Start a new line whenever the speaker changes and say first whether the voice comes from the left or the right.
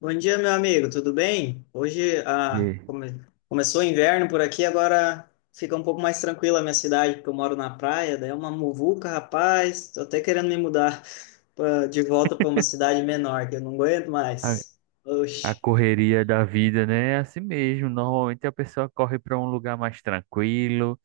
left: Bom dia, meu amigo, tudo bem? Hoje
right: E
left: começou o inverno por aqui, agora fica um pouco mais tranquila a minha cidade, porque eu moro na praia, daí é uma muvuca, rapaz. Tô até querendo me mudar de volta para uma cidade menor, que eu não aguento
right: a,
left: mais.
right: a
left: Oxe,
right: correria da vida, né? É assim mesmo. Normalmente a pessoa corre para um lugar mais tranquilo,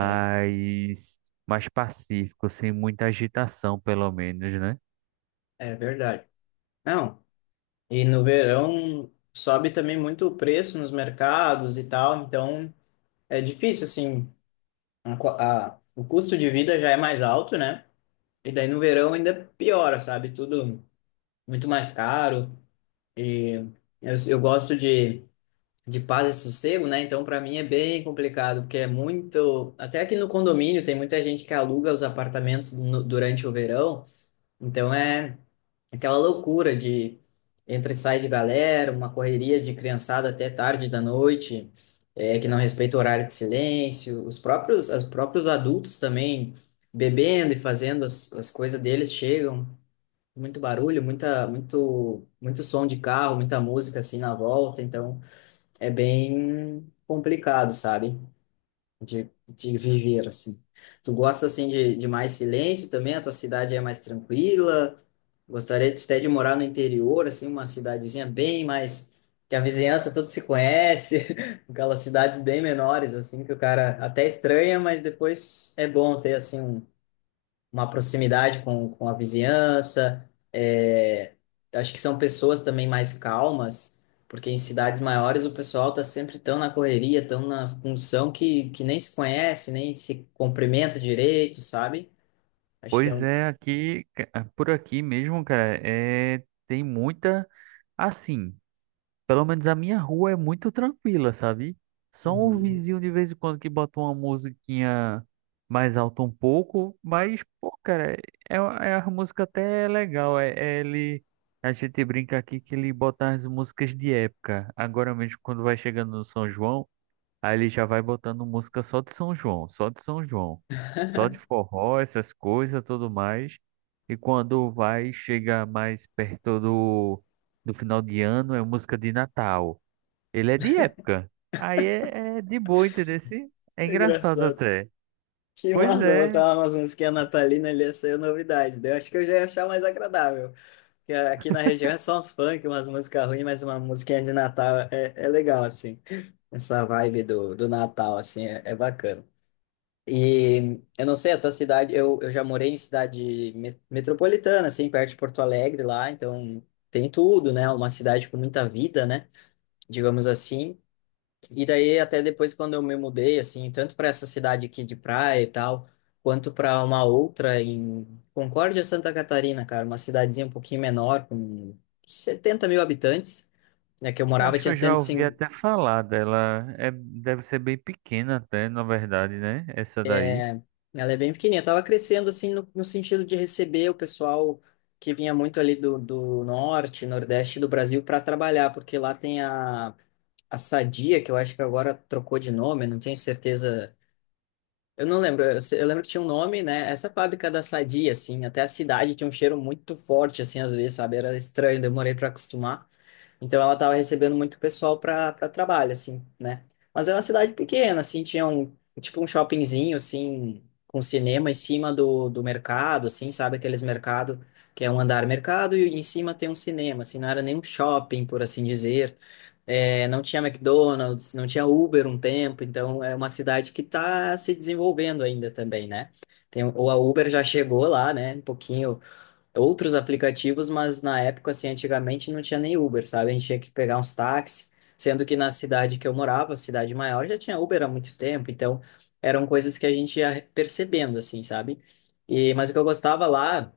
left: é,
right: mais pacífico, sem muita agitação, pelo menos, né?
left: é verdade. Não, e no verão sobe também muito o preço nos mercados e tal, então é difícil, assim, o custo de vida já é mais alto, né? E daí no verão ainda piora, sabe? Tudo, muito mais caro. E eu gosto de paz e sossego, né? Então, para mim é bem complicado, porque é muito. Até aqui no condomínio tem muita gente que aluga os apartamentos durante o verão. Então, é aquela loucura de entra e sai de galera, uma correria de criançada até tarde da noite, é, que não respeita o horário de silêncio, os próprios adultos também bebendo e fazendo as coisas deles chegam muito barulho, muito som de carro, muita música assim na volta, então é bem complicado, sabe? De viver assim. Tu gosta assim de mais silêncio também? A tua cidade é mais tranquila? Até de morar no interior, assim, uma cidadezinha bem mais que a vizinhança toda se conhece, aquelas cidades bem menores assim que o cara até estranha, mas depois é bom ter assim um, uma proximidade com a vizinhança. É, acho que são pessoas também mais calmas, porque em cidades maiores o pessoal está sempre tão na correria, tão na função que nem se conhece, nem se cumprimenta direito, sabe? Acho que é
right: Pois
left: um.
right: é, aqui, por aqui mesmo, cara, é, tem muita. Assim. Pelo menos a minha rua é muito tranquila, sabe? Só um
left: Uhum.
right: vizinho de vez em quando que bota uma musiquinha mais alta um pouco, mas, pô, cara, é, é a música até é legal. É, é ele, a gente brinca aqui que ele bota as músicas de época. Agora mesmo, quando vai chegando no São João. Aí ele já vai botando música só de São João, só de São João, só de forró, essas coisas, tudo mais. E quando vai, chega mais perto do final de ano, é música de Natal. Ele é de época. Aí é, é de boa, entendeu? É
left: É
right: engraçado
left: Engraçado.
right: até.
left: Que
right: Pois
left: massa,
right: é,
left: botar umas musiquinhas natalina ali ia ser novidade, né? Eu acho que eu já ia achar mais agradável. Que Aqui na região é só uns funk, umas músicas ruins, mas uma musiquinha de Natal é, é legal, assim. Essa vibe do Natal, assim, é bacana. E eu não sei, a tua cidade, eu já morei em cidade metropolitana, assim, perto de Porto Alegre lá, então tem tudo, né? Uma cidade com muita vida, né? Digamos assim. E daí, até depois, quando eu me mudei, assim, tanto para essa cidade aqui de praia e tal, quanto para uma outra em Concórdia, Santa Catarina, cara, uma cidadezinha um pouquinho menor, com 70 mil habitantes, né, que eu
right: eu
left: morava,
right: acho que
left: tinha
right: eu já ouvi
left: 105,
right: até falar dela. É, deve ser bem pequena até, na verdade, né? Essa daí.
left: ela é bem pequenininha, tava crescendo, assim, no, no sentido de receber o pessoal que vinha muito ali do, do norte, nordeste do Brasil para trabalhar, porque lá tem a Sadia, que eu acho que agora trocou de nome, eu não tenho certeza. Eu não lembro, eu, eu lembro que tinha um nome, né? Essa fábrica da Sadia, assim, até a cidade tinha um cheiro muito forte, assim, às vezes, sabe? Era estranho, demorei para acostumar. Então ela estava recebendo muito pessoal para trabalho, assim, né? Mas é uma cidade pequena, assim, tinha um tipo um shoppingzinho, assim, com cinema em cima do mercado, assim, sabe? Aqueles mercado que é um andar mercado e em cima tem um cinema, assim, não era nem um shopping, por assim dizer. É, não tinha McDonald's, não tinha Uber um tempo, então é uma cidade que está se desenvolvendo ainda também, né? Tem, ou a Uber já chegou lá, né? Um pouquinho outros aplicativos, mas na época, assim, antigamente não tinha nem Uber, sabe? A gente tinha que pegar uns táxis, sendo que na cidade que eu morava, cidade maior, já tinha Uber há muito tempo, então eram coisas que a gente ia percebendo, assim, sabe? E, mas o que eu gostava lá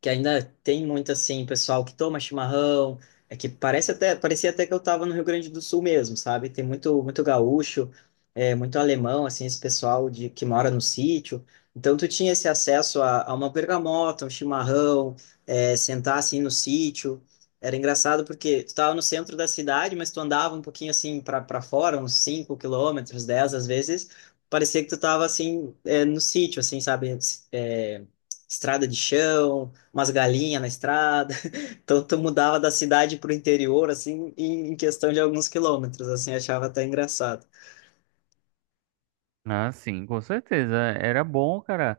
left: que ainda tem muito assim, pessoal que toma chimarrão, é que parece até, parecia até que eu estava no Rio Grande do Sul mesmo, sabe? Tem muito, muito gaúcho, é, muito alemão, assim, esse pessoal de que mora no sítio. Então tu tinha esse acesso a uma bergamota, um chimarrão, é, sentar assim no sítio. Era engraçado porque tu estava no centro da cidade, mas tu andava um pouquinho assim para fora, uns 5 quilômetros, 10 às vezes, parecia que tu estava assim é, no sítio, assim, sabe? É, estrada de chão, umas galinhas na estrada. Então tu mudava da cidade para o interior, assim, em questão de alguns quilômetros, assim, achava até engraçado.
right: Ah, sim, com certeza. Era bom, cara.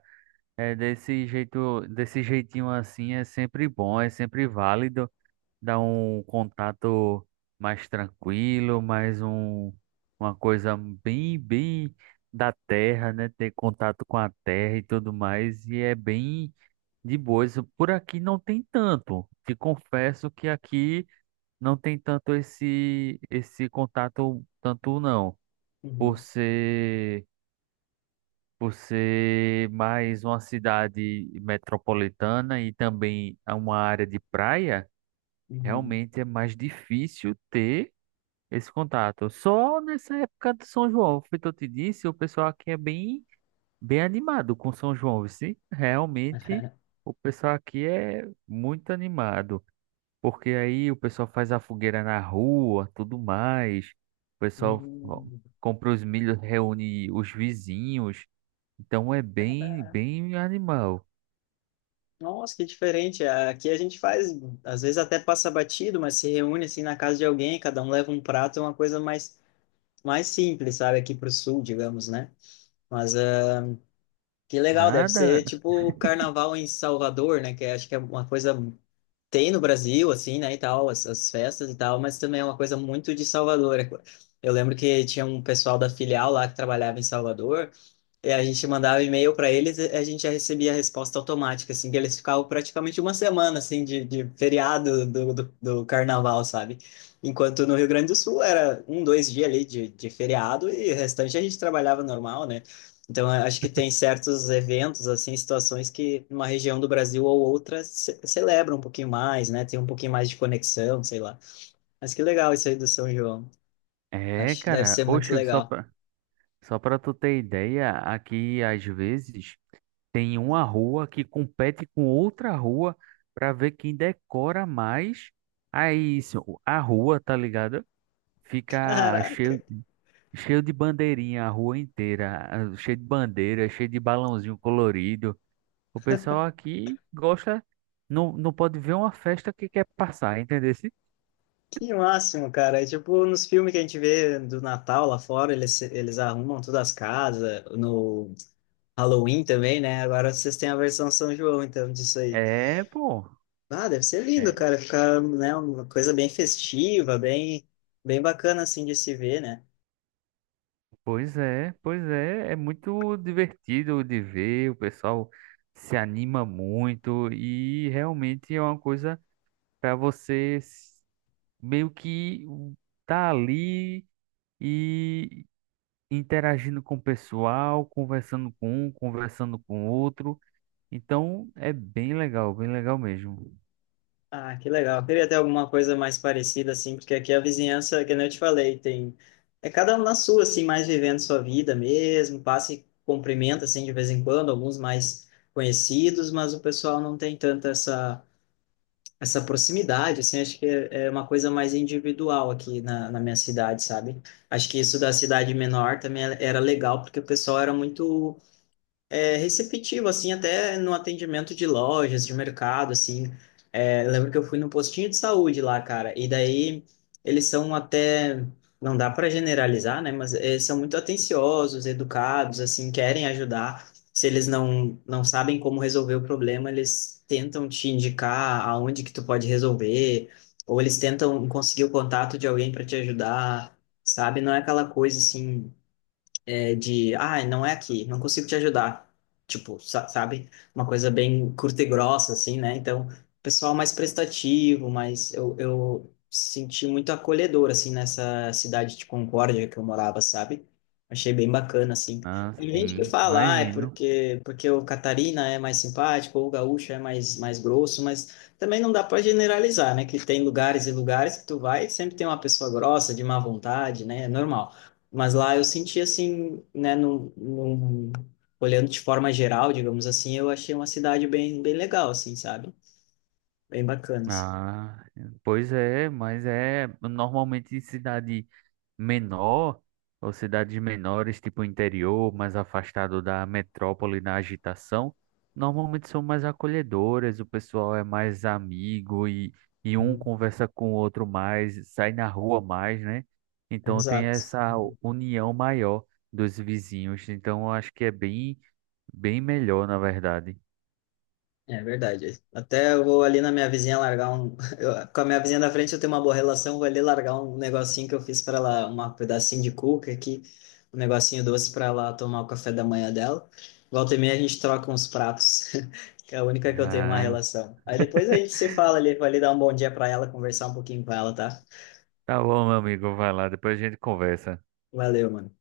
right: É desse jeito, desse jeitinho assim é sempre bom, é sempre válido, dá um contato mais tranquilo, mais um, uma coisa bem, bem da terra, né? Ter contato com a terra e tudo mais, e é bem de boa. Isso por aqui não tem tanto. Te confesso que aqui não tem tanto esse, esse contato, tanto não, por
left: Uhum,
right: ser por ser mais uma cidade metropolitana e também é uma área de praia,
left: uhum.
right: realmente é mais difícil ter esse contato. Só nessa época de São João, foi o que eu te disse, o pessoal aqui é bem, bem animado com São João, sim. Realmente o pessoal aqui é muito animado, porque aí o pessoal faz a fogueira na rua, tudo mais. O pessoal ó,
left: Hum,
right: compra os milhos, reúne os vizinhos. Então é bem,
left: cara,
right: bem animal.
left: Nossa, que diferente. Aqui a gente faz, às vezes até passa batido, mas se reúne assim na casa de alguém, cada um leva um prato, é uma coisa mais, mais simples, sabe? Aqui pro sul, digamos, né? Mas ah, que legal, deve ser
right: Nada.
left: tipo o carnaval em Salvador, né? Que acho que é uma coisa tem no Brasil, assim, né, e tal, as festas e tal, mas também é uma coisa muito de Salvador. Eu lembro que tinha um pessoal da filial lá que trabalhava em Salvador, e a gente mandava e-mail para eles, e a gente já recebia a resposta automática, assim, que eles ficavam praticamente uma semana, assim, de feriado do carnaval, sabe? Enquanto no Rio Grande do Sul era um, dois dias ali de feriado e o restante a gente trabalhava normal, né? Então, eu acho que tem certos eventos, assim, situações que uma região do Brasil ou outra ce celebra um pouquinho mais, né? Tem um pouquinho mais de conexão, sei lá. Mas que legal isso aí do São João.
right: É,
left: Acho que deve
right: cara.
left: ser muito
right: Oxe,
left: legal.
right: só pra tu ter ideia, aqui às vezes tem uma rua que compete com outra rua pra ver quem decora mais. Aí isso, a rua, tá ligado? Fica
left: Caraca!
right: cheio, cheio de bandeirinha a rua inteira, ah, cheio de bandeira, cheio de balãozinho colorido. O pessoal aqui gosta, não pode ver uma festa que quer passar, entendeu?
left: Que máximo, cara. É tipo nos filmes que a gente vê do Natal lá fora, eles arrumam todas as casas, no Halloween também, né? Agora vocês têm a versão São João, então, disso aí.
right: É, pô.
left: Ah, deve ser lindo,
right: É,
left: cara. Ficar, né, uma coisa bem festiva, bem, bem bacana, assim, de se ver, né?
right: pois é, pois é, é muito divertido de ver, o pessoal se anima muito e realmente é uma coisa para meio que tá ali e interagindo com o pessoal, conversando com um, conversando com outro. Então é bem legal mesmo.
left: Ah, que legal. Eu queria ter alguma coisa mais parecida, assim, porque aqui a vizinhança, que nem eu te falei, tem. É cada um na sua, assim, mais vivendo sua vida mesmo, passa e cumprimenta, assim, de vez em quando, alguns mais conhecidos, mas o pessoal não tem tanta essa, essa proximidade, assim, acho que é uma coisa mais individual aqui na minha cidade, sabe? Acho que isso da cidade menor também era legal, porque o pessoal era muito é, receptivo, assim, até no atendimento de lojas, de mercado, assim. É, eu lembro que eu fui no postinho de saúde lá, cara, e daí eles são até, não dá para generalizar, né, mas eles são muito atenciosos, educados, assim, querem ajudar. Se eles não, não sabem como resolver o problema, eles tentam te indicar aonde que tu pode resolver, ou eles tentam conseguir o contato de alguém para te ajudar, sabe? Não é aquela coisa assim é, de, ah, não é aqui, não consigo te ajudar. Tipo, sabe? Uma coisa bem curta e grossa, assim, né? Então, pessoal mais prestativo, mas eu senti muito acolhedor, assim, nessa cidade de Concórdia que eu morava, sabe? Achei bem bacana, assim.
right: Ah,
left: Tem gente que
right: sim,
left: fala, ah, é
right: imagino.
left: porque, porque o Catarina é mais simpático, ou o Gaúcho é mais, mais grosso, mas também não dá para generalizar, né? Que tem lugares e lugares que tu vai e sempre tem uma pessoa grossa, de má vontade, né? É normal. Mas lá eu senti assim, né, olhando de forma geral, digamos assim, eu achei uma cidade bem, bem legal, assim, sabe? Bem bacana, assim.
right: Ah, pois é, mas é normalmente em cidade menor ou cidades menores, tipo interior, mais afastado da metrópole, da agitação, normalmente são mais acolhedoras, o pessoal é mais amigo e um
left: Uhum.
right: conversa com o outro mais, sai na rua mais, né? Então tem
left: Exato.
right: essa união maior dos vizinhos, então eu acho que é bem, bem melhor, na verdade.
left: É verdade. Até eu vou ali na minha vizinha largar um. Com a minha vizinha da frente eu tenho uma boa relação, vou ali largar um negocinho que eu fiz para ela, um pedacinho de cuca aqui, um negocinho doce para ela tomar o café da manhã dela. Volta e meia a gente troca uns pratos, que é a única que eu tenho uma
right: Ah,
left: relação. Aí depois a gente se fala ali, vou ali dar um bom dia para ela, conversar um pouquinho com ela, tá?
right: tá bom, meu amigo, vai lá, depois a gente conversa.
left: Valeu, mano.